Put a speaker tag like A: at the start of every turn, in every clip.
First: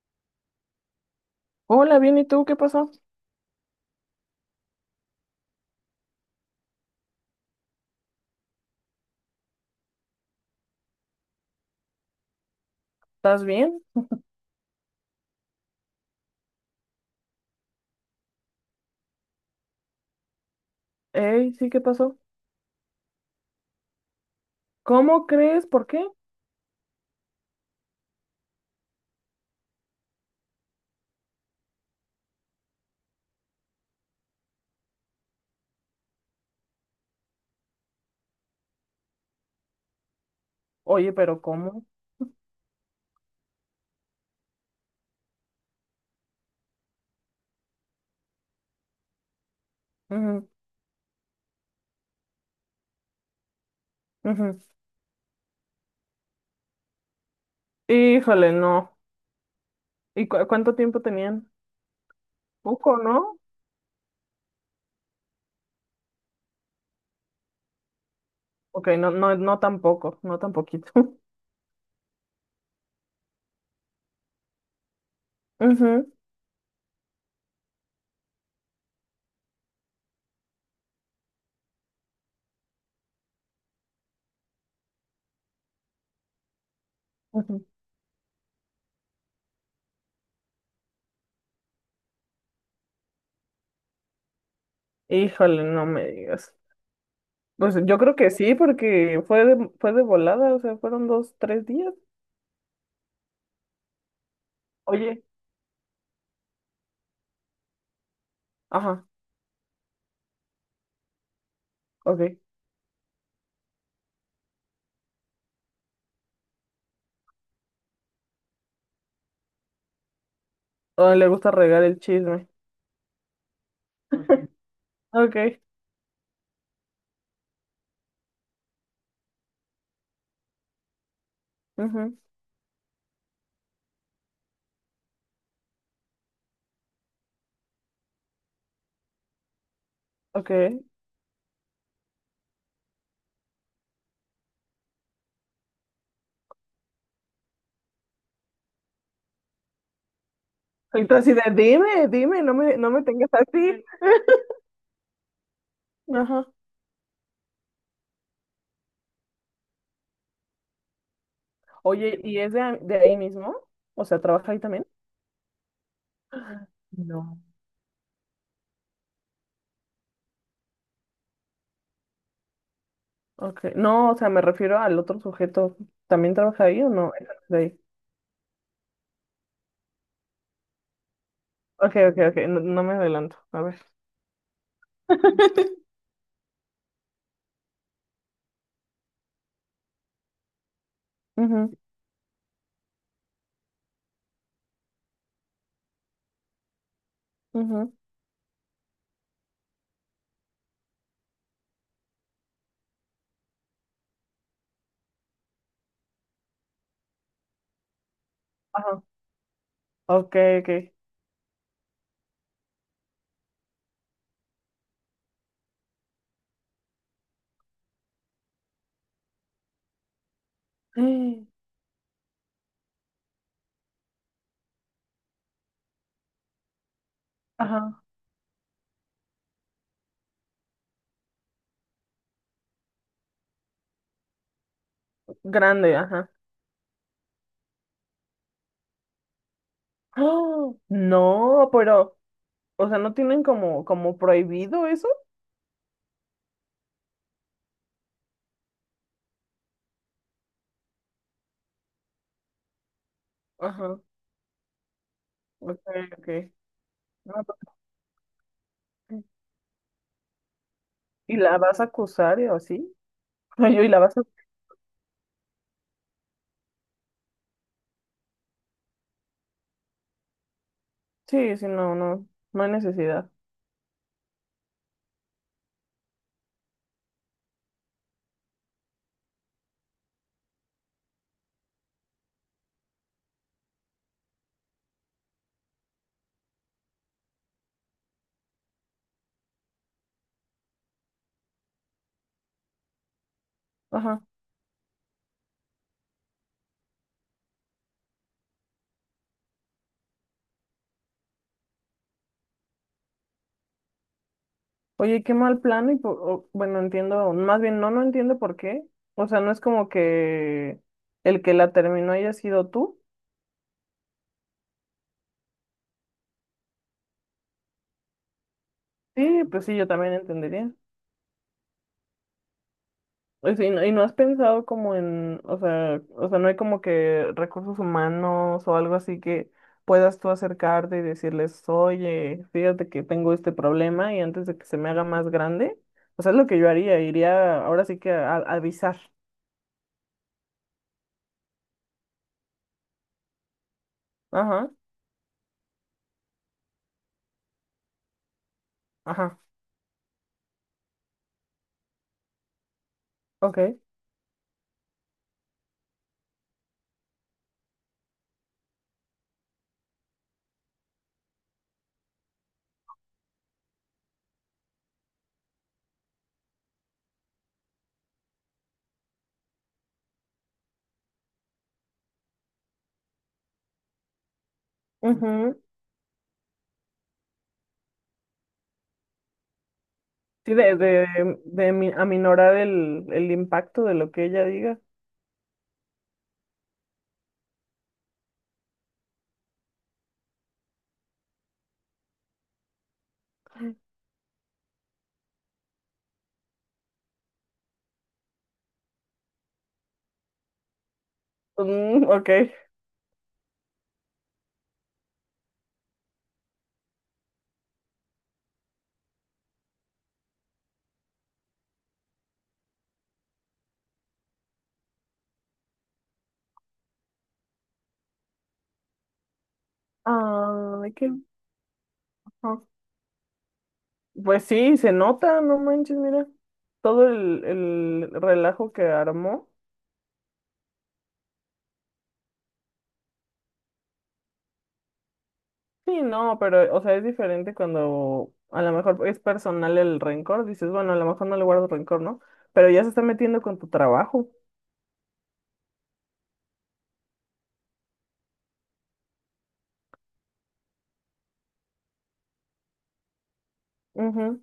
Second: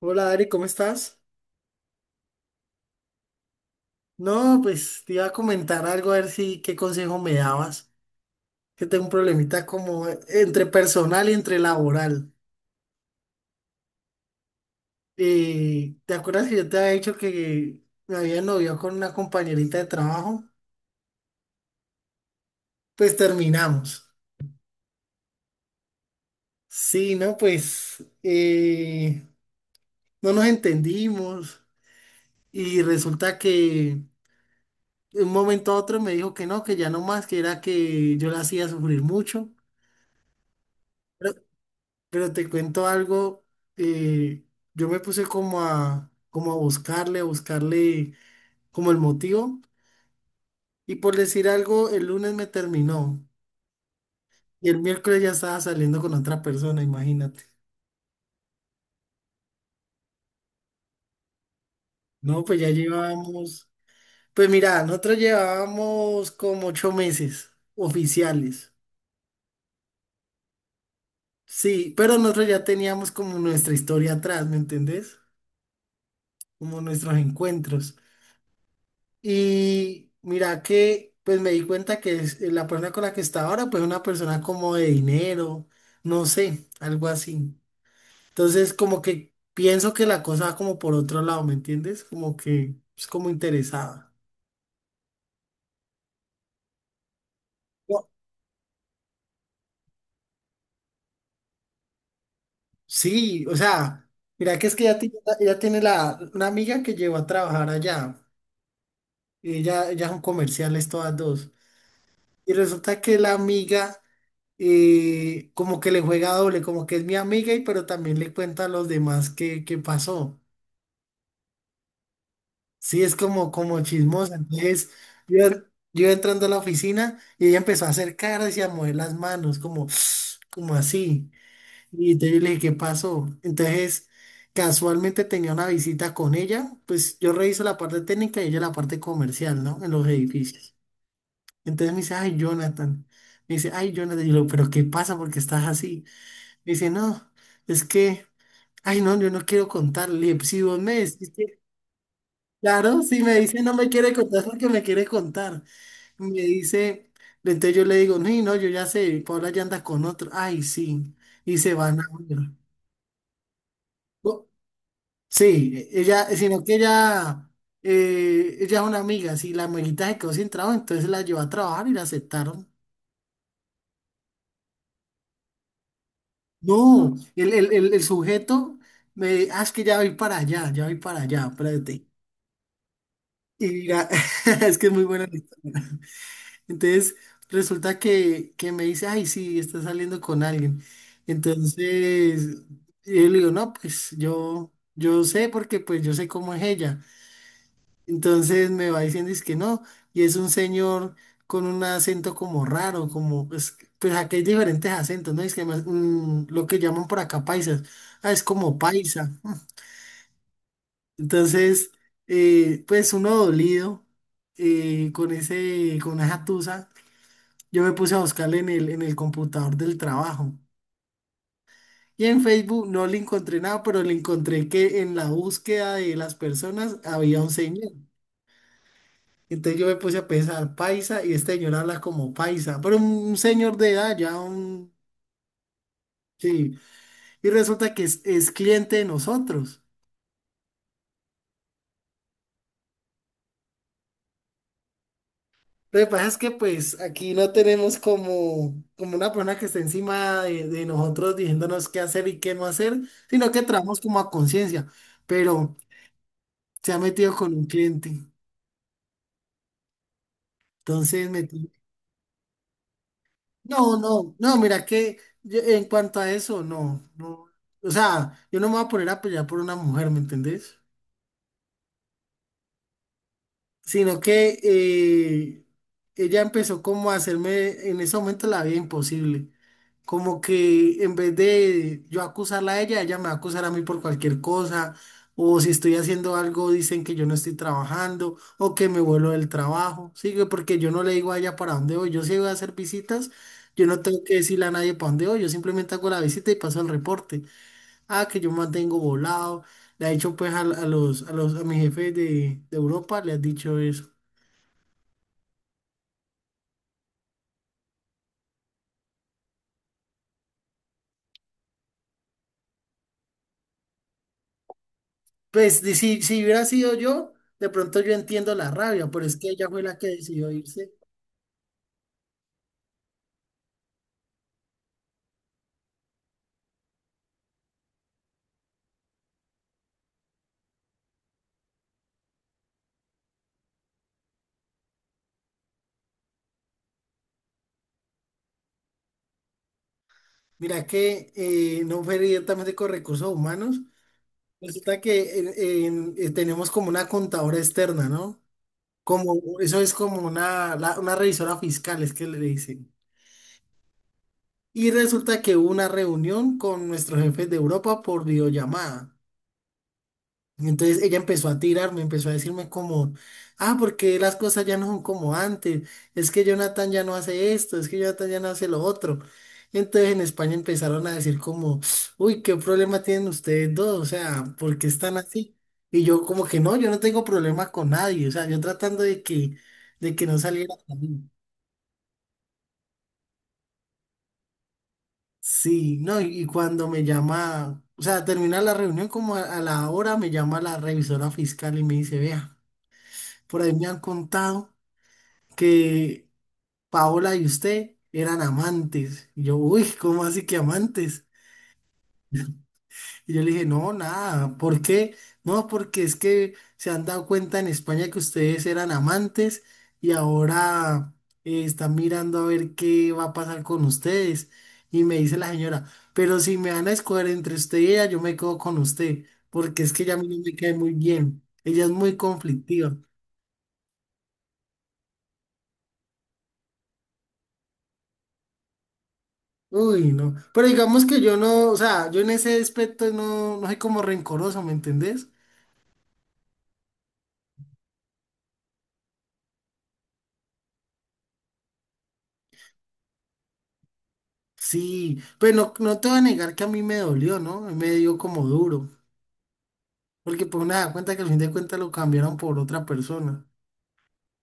A: Hola Ari, ¿cómo estás?
B: Hola, bien, ¿y tú qué pasó?
A: No, pues te iba a comentar algo a ver si qué consejo me dabas. Que tengo un problemita como entre personal y entre laboral.
B: ¿Estás bien?
A: ¿Te acuerdas que yo te había dicho que me había noviado con una compañerita de trabajo?
B: Ey, sí, ¿qué pasó?
A: Pues terminamos.
B: ¿Cómo crees? ¿Por qué?
A: Sí, no, pues no nos entendimos y resulta que de un momento a otro me dijo que no, que ya no más, que era que yo la hacía sufrir mucho.
B: Oye, pero ¿cómo?
A: Pero te cuento algo, eh, yo me puse como a buscarle como el motivo.
B: Ujú,
A: Y por decir algo, el lunes me terminó.
B: ujú.
A: Y el miércoles ya estaba saliendo con otra persona, imagínate.
B: Híjole, no. ¿Y cuánto tiempo tenían?
A: No, pues ya
B: Poco, ¿no?
A: llevábamos, pues mira, nosotros llevábamos como 8 meses oficiales.
B: Ok, no, no, no tan poco, no tan poquito.
A: Sí, pero nosotros ya teníamos como nuestra historia atrás, ¿me entendés?
B: Ujú,
A: Como nuestros encuentros. Y mira que pues me di cuenta que la persona con la que está ahora pues es una persona como de dinero, no sé, algo así.
B: ujú.
A: Entonces como que pienso que la cosa va como por otro lado, ¿me entiendes? Como que es como interesada.
B: Híjole, no me digas. Pues yo
A: No,
B: creo que sí, porque fue de volada, o sea, fueron dos, tres días.
A: sí, o sea, mira que es que ella tiene,
B: Oye,
A: ella tiene una amiga que llegó a trabajar allá.
B: ajá,
A: Ella son comerciales todas dos.
B: ok.
A: Y resulta que la amiga como que le juega doble, como que es mi amiga y pero también le cuenta a los demás qué pasó.
B: Oh, le gusta regar el chisme.
A: Sí, es como, como chismosa. Entonces, yo,
B: Ok,
A: yo entrando a la oficina y ella empezó a hacer caras y a mover las manos, como, como así. Y
B: ujú,
A: entonces yo le dije, ¿qué pasó? Entonces, casualmente tenía una visita con ella, pues yo reviso la parte técnica y ella la parte comercial, ¿no? En los edificios.
B: ok.
A: Entonces me dice, ay, Jonathan. Me dice, ay, Jonathan. Y yo, pero ¿qué pasa? ¿Por qué estás así? Me dice, no, es que, ay, no, yo no quiero contarle. Le dije, "Pues, si vos me
B: Y tú
A: decís
B: así de,
A: que,
B: dime, dime, no
A: claro,
B: me
A: si
B: tengas
A: me dice no
B: así.
A: me quiere contar, es porque me quiere contar". Me
B: Ajá.
A: dice, entonces yo le digo, no, no, yo ya sé, Paula ya anda con otro. Ay, sí. Y se van a
B: Oye,
A: ver.
B: ¿y es de ahí mismo? O sea,
A: No,
B: ¿trabaja ahí también?
A: sí, ella, sino que
B: No.
A: ella, ella es una amiga. Si la amiguita se quedó sin trabajo, entonces la llevó a trabajar y la aceptaron.
B: Okay. No, o sea, me refiero al otro sujeto. ¿También trabaja ahí o no?
A: No, el,
B: De
A: el,
B: ahí.
A: el, el sujeto me dice, ah, es que ya voy para allá, ya voy para allá,
B: Ok,
A: espérate.
B: ok, ok, no, no me adelanto. A
A: Y
B: ver.
A: mira, es que es muy buena la historia. Entonces, resulta que me dice, ay, sí, está saliendo con alguien.
B: Ujú,
A: Entonces, yo le digo, no, pues yo sé porque pues yo sé cómo es ella.
B: ujú,
A: Entonces me va diciendo es que no, y es un señor con un acento como raro, como pues, pues aquí hay diferentes acentos, ¿no? Es que más, lo que llaman por acá paisas, ah, es como
B: Ajá.
A: paisa.
B: Ok, ok.
A: Entonces, pues uno dolido con ese, con esa tusa, yo me puse a buscarle en el computador del trabajo.
B: Mm,
A: Y en Facebook no le encontré nada, pero le encontré que en la búsqueda de las personas había un
B: Ajá.
A: señor. Entonces yo me puse a pensar, paisa, y este señor habla como paisa, pero un señor de edad, ya un...
B: Grande, ajá.
A: Sí, y resulta que es cliente de nosotros.
B: ¡Ah! No, pero, o sea, ¿no tienen como, como prohibido eso?
A: Lo que pasa es que pues aquí no tenemos como, como una persona que esté encima de nosotros diciéndonos qué hacer y qué no hacer, sino que trabajamos
B: Ajá.
A: como a conciencia, pero
B: Ok, ok.
A: se ha metido
B: No,
A: con
B: pues,
A: un cliente. Entonces
B: ¿y
A: me...
B: la
A: tiene-
B: vas a acusar o así? Oye, y
A: No,
B: la vas a...
A: no, no, mira que yo- en cuanto a eso, no, no. O sea, yo no me voy a poner a pelear por una mujer, ¿me entendés?
B: Sí, sí, no, no, no hay necesidad.
A: Sino que ella empezó como a hacerme, en ese momento, la vida imposible. Como que en vez de yo acusarla a ella, ella me va a acusar a mí por cualquier cosa, o si estoy haciendo algo, dicen que yo no estoy trabajando, o que me vuelo del trabajo, ¿sí? Que porque yo no le digo a ella para dónde voy, yo sí voy a hacer visitas, yo no
B: Ajá.
A: tengo que decirle a nadie para dónde voy, yo simplemente hago la visita y paso el reporte. Ah, que yo mantengo volado. Le ha dicho pues a mis jefes de Europa, le has dicho eso.
B: Oye, qué mal plano y bueno, entiendo, más bien no, no entiendo por qué. O sea, no es como que el que la terminó haya sido tú.
A: Pues si hubiera sido yo, de pronto yo entiendo la rabia, pero es
B: Sí,
A: que
B: pues
A: ella
B: sí,
A: fue
B: yo
A: la que
B: también
A: decidió
B: entendería.
A: irse.
B: O sea, y no has pensado como en, o sea, no hay como que recursos humanos o algo así que puedas tú acercarte y decirles, oye, fíjate que tengo este problema y antes de que se me haga más grande, o sea, es lo que yo haría, iría ahora sí que a avisar.
A: Mira que no fue directamente con recursos humanos.
B: Ajá,
A: Resulta que tenemos como una contadora externa, ¿no?
B: ajá,
A: Como, eso es como una, una revisora fiscal, es que le dicen.
B: ok.
A: Y resulta que hubo una reunión con nuestros jefes de Europa por videollamada. Entonces ella empezó a tirarme, empezó a decirme como, ah, porque las cosas ya no son como antes, es que Jonathan ya no hace esto, es que Jonathan ya no hace lo otro. Entonces en España empezaron a decir como, uy, qué problema tienen ustedes dos, o sea, ¿por qué están así?
B: Ujú.
A: Y yo como que no, yo no tengo problema con nadie, o sea, yo tratando de que no
B: Sí,
A: saliera conmigo.
B: aminorar el impacto de lo que ella diga.
A: Sí, no, y cuando me llama, o sea, termina la reunión como a la hora, me llama la revisora fiscal y me dice, vea. Por ahí me han contado que Paola y usted eran amantes. Y yo, uy, ¿cómo así que amantes?
B: Mm, ok.
A: Y yo le dije, no, nada, ¿por qué? No, porque es que se han dado cuenta en España que ustedes eran amantes y ahora están mirando a ver qué va a pasar con ustedes. Y me dice la señora, pero si me van a escoger entre usted y ella, yo me quedo con usted, porque es que ella a mí no me cae muy
B: Ay, qué...
A: bien. Ella es muy
B: ajá.
A: conflictiva.
B: Pues sí, se nota, no manches, mira. Todo el relajo que armó.
A: Uy, no. Pero digamos que yo no, o sea, yo en ese aspecto no, no soy como rencoroso, ¿me entendés?
B: Sí, no, pero, o sea, es diferente cuando a lo mejor es personal el rencor. Dices, bueno, a lo mejor no le guardo rencor, ¿no? Pero ya se está metiendo con tu trabajo.
A: Sí, pero no, no te voy a negar que a mí me dolió, ¿no? Me dio como duro. Porque pues nada, cuenta que al fin de cuentas lo cambiaron por otra persona.
B: Ujú.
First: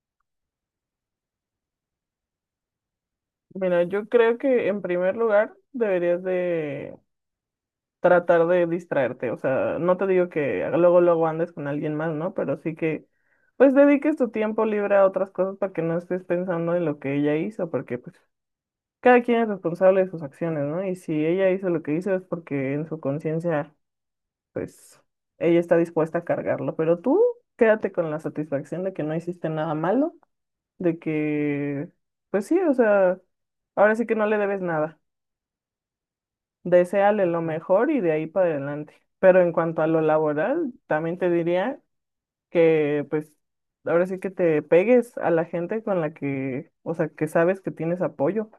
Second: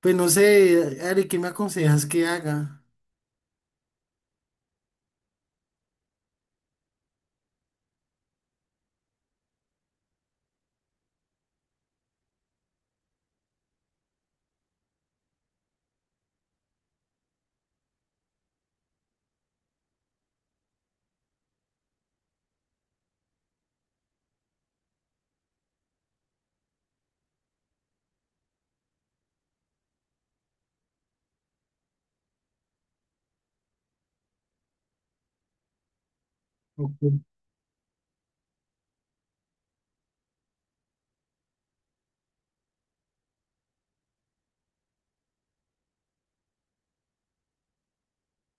A: Pues no sé, Ari, ¿qué me aconsejas que haga?
B: Mira, yo creo que en primer lugar deberías de... tratar de distraerte. O sea, no te digo que luego luego andes con alguien más, ¿no? Pero sí que pues dediques tu tiempo libre a otras cosas para que no estés pensando en lo que ella hizo, porque pues cada quien es responsable de sus acciones, ¿no? Y si ella hizo lo que hizo es porque en su conciencia, pues ella está dispuesta a cargarlo, pero tú quédate con la satisfacción de que no hiciste nada malo, de que, pues sí, o sea, ahora sí que no le debes nada.
A: Ok.
B: Deséale lo mejor y de ahí para adelante. Pero en cuanto a lo laboral, también te diría que pues ahora sí que te pegues a la gente con la que, o sea, que sabes que tienes apoyo.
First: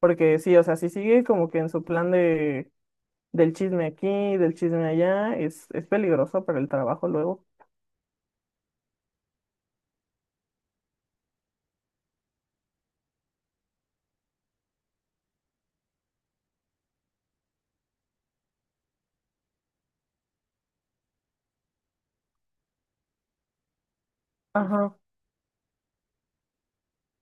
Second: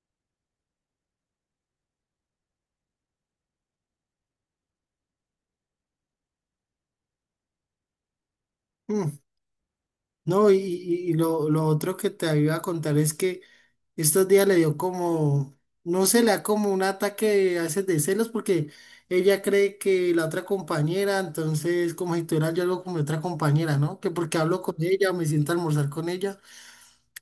B: Porque sí, o sea, si sigue como que en su plan de del chisme aquí, del chisme allá, es peligroso para el trabajo luego.
A: Mm, no, y, lo otro que te iba a contar es que estos días le dio como, no sé, le da como un ataque a veces de celos porque ella cree que la otra compañera, entonces como si tuviera yo algo con mi otra compañera, ¿no? Que porque hablo con
B: Ajá.
A: ella, me siento a almorzar con ella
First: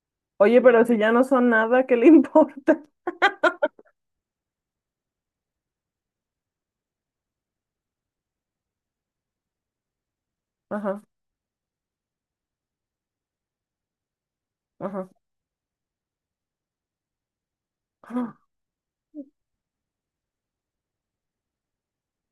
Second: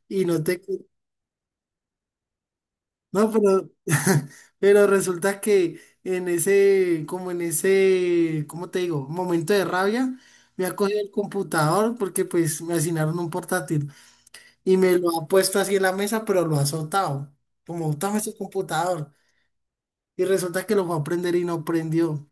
A: y no
B: Oye,
A: te...
B: pero si ya no son nada, ¿qué le importa?
A: No, pero, pero resulta que en ese, como en ese, ¿cómo te digo? Momento de rabia, me ha cogido
B: Ajá,
A: el computador porque pues me asignaron un portátil y me lo
B: ajá.
A: ha puesto así en la mesa, pero lo ha azotado. Como, toma ese computador. Y resulta que lo fue a prender y no prendió.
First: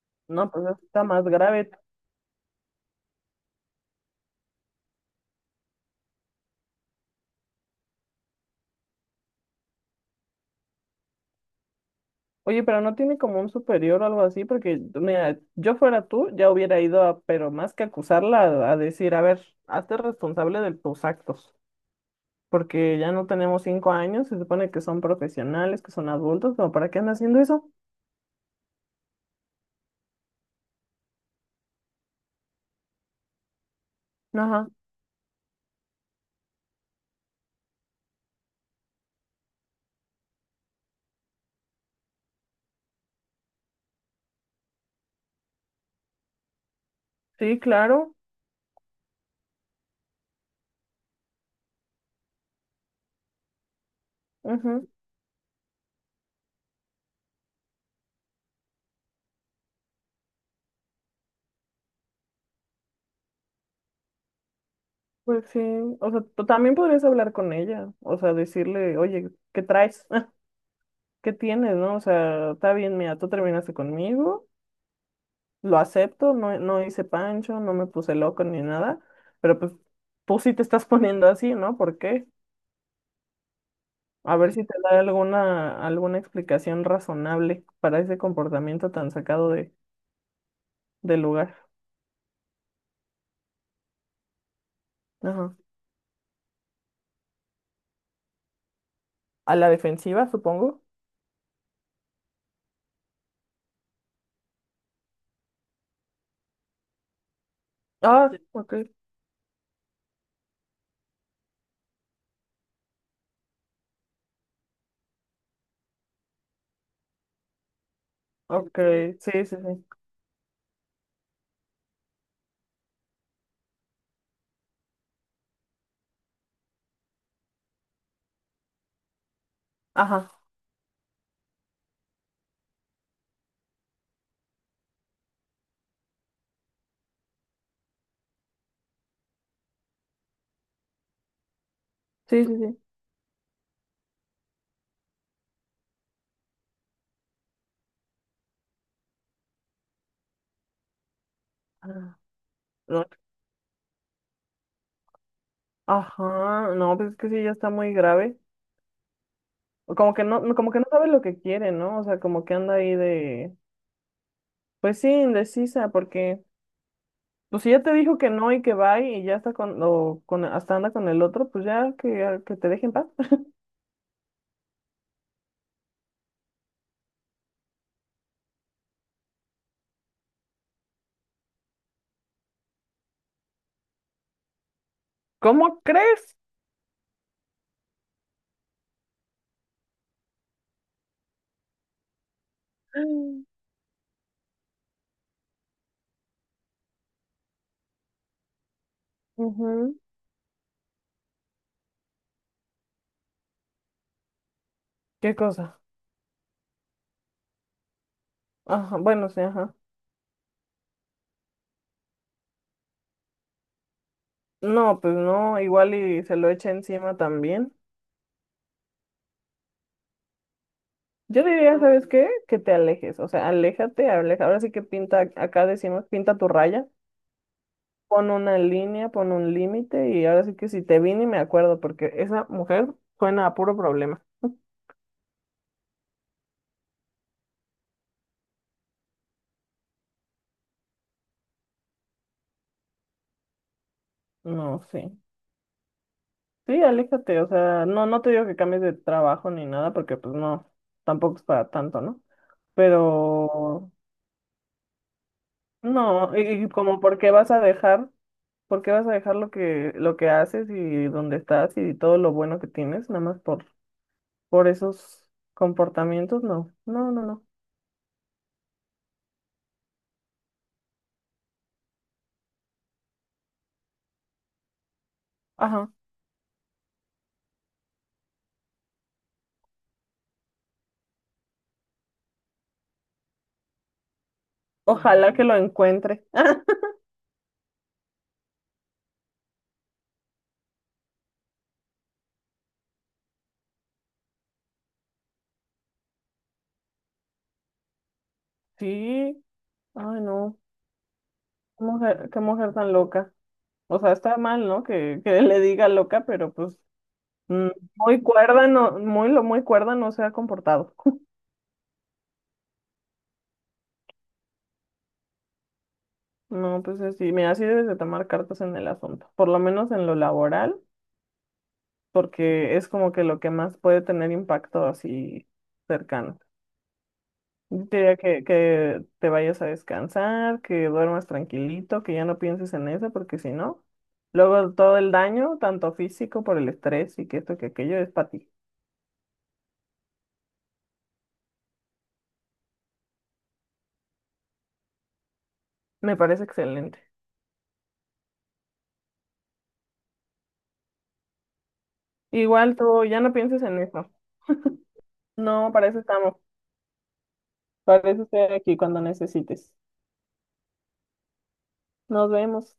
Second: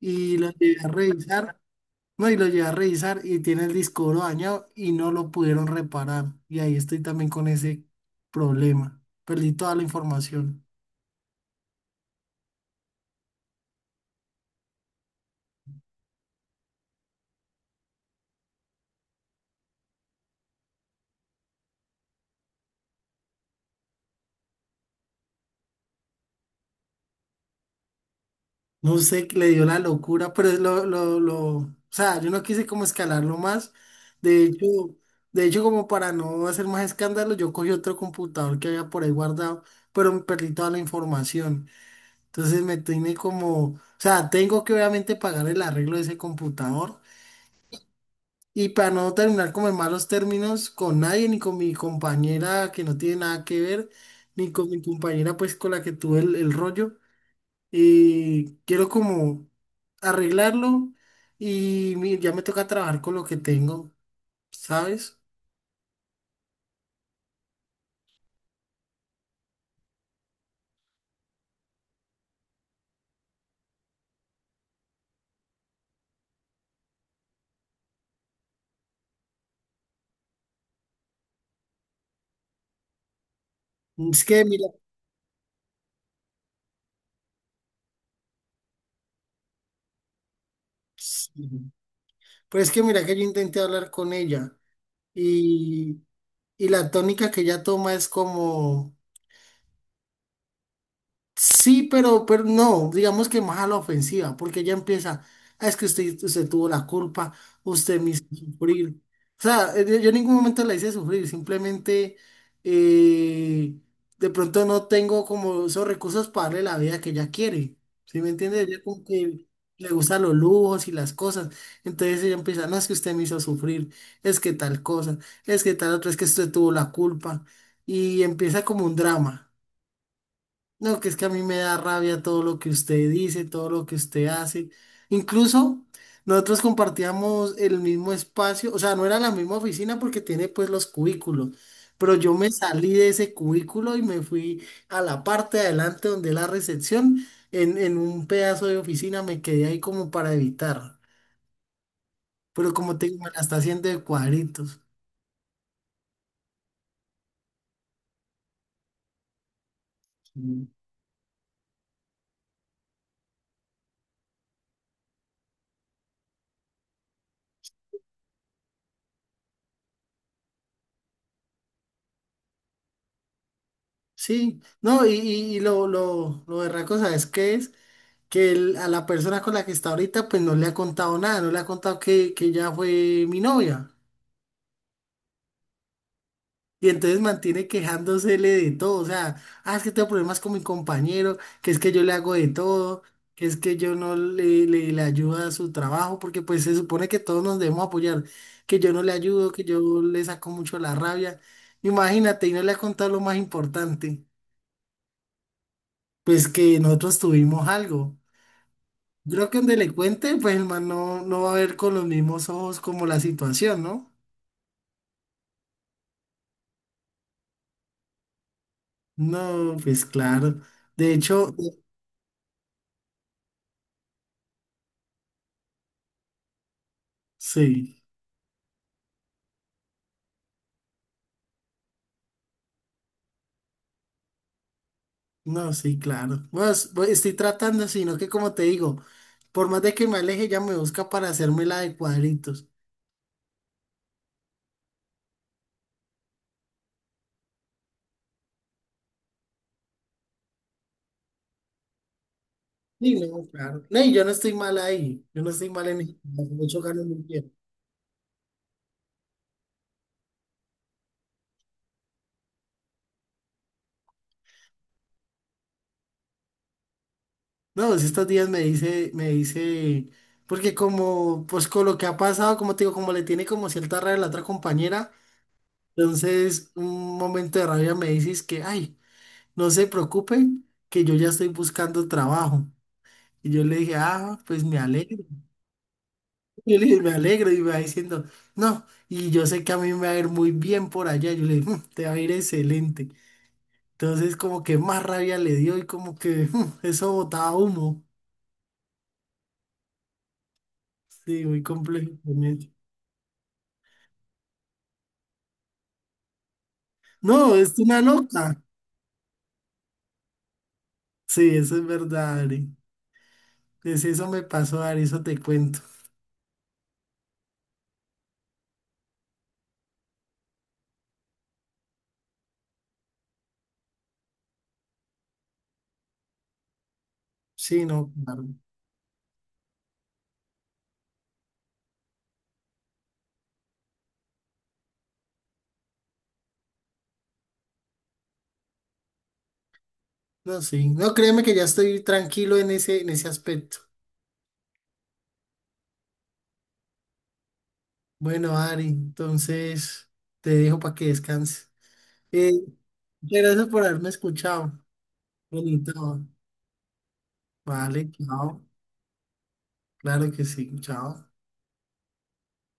A: Y lo
B: No, pues
A: llevé
B: eso
A: a
B: está más
A: revisar,
B: grave.
A: no, y lo llevé a revisar y tiene el disco duro dañado y no lo pudieron reparar. Y ahí estoy también con ese problema. Perdí toda la información.
B: Oye, pero no tiene como un superior o algo así, porque mira, yo fuera tú, ya hubiera ido a, pero más que acusarla, a decir, a ver, hazte responsable de tus actos, porque ya no tenemos 5 años, se supone que son profesionales, que son adultos, ¿como para qué andas haciendo eso?
A: No sé, qué le dio la locura, pero es lo, o sea, yo no quise como escalarlo más. De hecho,
B: Ajá,
A: de hecho, como para no hacer más escándalo, yo cogí otro computador que había por ahí guardado, pero me perdí toda la información. Entonces me tiene como, o sea, tengo que obviamente pagar el arreglo de ese computador
B: sí, claro,
A: y para no terminar como en malos términos con nadie, ni con mi compañera que no tiene nada que ver, ni con mi
B: ujú.
A: compañera pues con la que tuve el rollo, quiero como arreglarlo y ya me toca trabajar con lo que tengo, ¿sabes?
B: Pues sí, o sea, tú también podrías hablar con ella, o sea, decirle, oye, ¿qué traes? ¿Qué tienes, no? O sea, está bien, mira, tú terminaste conmigo, lo acepto, no, no hice pancho, no me puse loco ni nada, pero pues tú sí te estás poniendo así, ¿no? ¿Por qué?
A: Es
B: A
A: que
B: ver si
A: mira,
B: te da alguna, alguna explicación razonable para ese comportamiento tan sacado de, del
A: sí,
B: lugar.
A: pues es que mira que yo intenté hablar con ella
B: Ajá.
A: y, y la tónica que ella toma es como...
B: A la defensiva, supongo.
A: Sí, pero no, digamos que más a la ofensiva, porque ya empieza, "Ah, es que usted, usted tuvo la culpa, usted me hizo
B: Ah, sí. Ok,
A: sufrir". O sea, yo, yo en ningún momento la hice sufrir, simplemente eh, de pronto no tengo como esos recursos para darle la vida que ella quiere. ¿Sí me entiende?
B: ok,
A: Ella como
B: sí,
A: que
B: sí, sí.
A: le gustan los lujos y las cosas. Entonces ella empieza, no, es que usted me hizo sufrir, es que tal cosa, es que tal otra, es que usted tuvo la culpa. Y empieza como un drama.
B: Ajá,
A: No, que es que a mí me da rabia todo lo que usted dice, todo lo que usted hace. Incluso nosotros compartíamos el mismo espacio, o sea, no era la misma oficina porque tiene pues los cubículos, pero yo
B: sí,
A: me
B: sí, sí.
A: salí de ese cubículo y me fui a la parte de adelante donde la recepción, en un pedazo de oficina me quedé ahí como para evitar,
B: Ah,
A: pero como
B: no,
A: te digo, me la está haciendo de cuadritos.
B: ajá, no, pues es que sí, ya está muy grave. O como que no,
A: Mm.
B: como que no sabe lo que quiere, ¿no? O sea, como que anda ahí de, pues sí, indecisa, porque pues si ya te dijo que no y que va y ya está hasta anda con el otro, pues ya que te dejen paz.
A: Sí, no, y, lo berraco, ¿sabes qué es? Que el- a la persona con la que está ahorita pues no le ha contado nada, no le ha contado que ella fue mi novia.
B: ¿Cómo crees?
A: Y entonces mantiene quejándosele de todo, o sea, ah, es que tengo problemas con mi compañero, que es que yo le hago de todo,
B: Mm.
A: que es que yo no le ayudo a su trabajo, porque pues se supone que todos nos debemos apoyar, que yo no le ayudo, que
B: Ujú.
A: yo le saco mucho la rabia. Imagínate, y no le ha contado lo más importante,
B: ¿Qué cosa?
A: pues que nosotros tuvimos algo.
B: Ajá, bueno, sí,
A: Creo que
B: ajá.
A: donde le cuente, pues el man no, no va a ver con los mismos ojos como la situación, ¿no?
B: No, pues no, igual y se lo echa encima también.
A: No, pues claro. De
B: Yo
A: hecho,
B: diría, ¿sabes qué? Que te alejes, o sea, aléjate, aleja. Ahora sí que pinta, acá decimos, pinta tu raya,
A: sí,
B: pon una línea, pon un límite y ahora sí que si te vi ni me acuerdo porque esa mujer suena a puro problema.
A: no, sí, claro. Bueno, bueno, estoy tratando, sino que como te digo, por más de que me aleje, ya me busca para hacerme la de cuadritos.
B: No, sí. Sí, aléjate, o sea, no, no te digo que cambies de trabajo ni nada, porque pues no, tampoco es para tanto, ¿no?
A: Sí, no, claro.
B: Pero
A: No, y yo no estoy mal ahí, yo no estoy mal en el
B: no, y
A: mucho
B: como
A: gano muy
B: por qué vas
A: bien.
B: a dejar, por qué vas a dejar lo que haces y donde estás y todo lo bueno que tienes, nada más por esos comportamientos, no, no, no, no.
A: No, pues estos días me dice, porque como, pues con lo que ha pasado, como te digo, como le tiene como cierta rabia a la otra compañera.
B: Ajá.
A: Entonces, un momento de rabia me dices que, ay, no se preocupen, que yo ya estoy buscando trabajo. Y yo le dije, ah, pues me alegro.
B: Ojalá que lo encuentre.
A: Yo le dije, me alegro. Y me va diciendo, no, y yo sé que a mí me va a ir muy bien por allá. Yo le dije, "Mm, te va a ir excelente". Entonces, como que más rabia le dio y como que "Mm, eso botaba humo".
B: Sí, ay no,
A: Sí, muy complejo
B: qué
A: con eso.
B: mujer tan loca. O sea, está mal, ¿no? Que le diga loca, pero pues
A: No,
B: mm,
A: es una
B: muy
A: loca.
B: cuerda, no, muy cuerda no se ha comportado.
A: Sí, eso es verdad, Ari. Pues eso me pasó, Ari, eso te cuento.
B: No, pues así, mira, así debes de tomar cartas en el asunto, por lo menos en lo laboral, porque es como que lo que más puede tener impacto así cercano.
A: Sí,
B: Yo te
A: no,
B: diría
A: claro.
B: que te vayas a descansar, que duermas tranquilito, que ya no pienses en eso, porque si no, luego todo el daño, tanto físico por el estrés y que esto que aquello es para ti.
A: No, sí. No, créeme que ya estoy tranquilo en ese aspecto.
B: Me parece excelente.
A: Bueno, Ari, entonces te dejo para que descanses. Eh,
B: Igual tú ya no
A: muchas
B: pienses
A: gracias
B: en
A: por haberme
B: eso.
A: escuchado.
B: No, para eso
A: Bonito.
B: estamos.
A: Vale,
B: Para eso estoy
A: chao.
B: aquí cuando necesites.
A: Claro que sí, chao.
B: Nos vemos.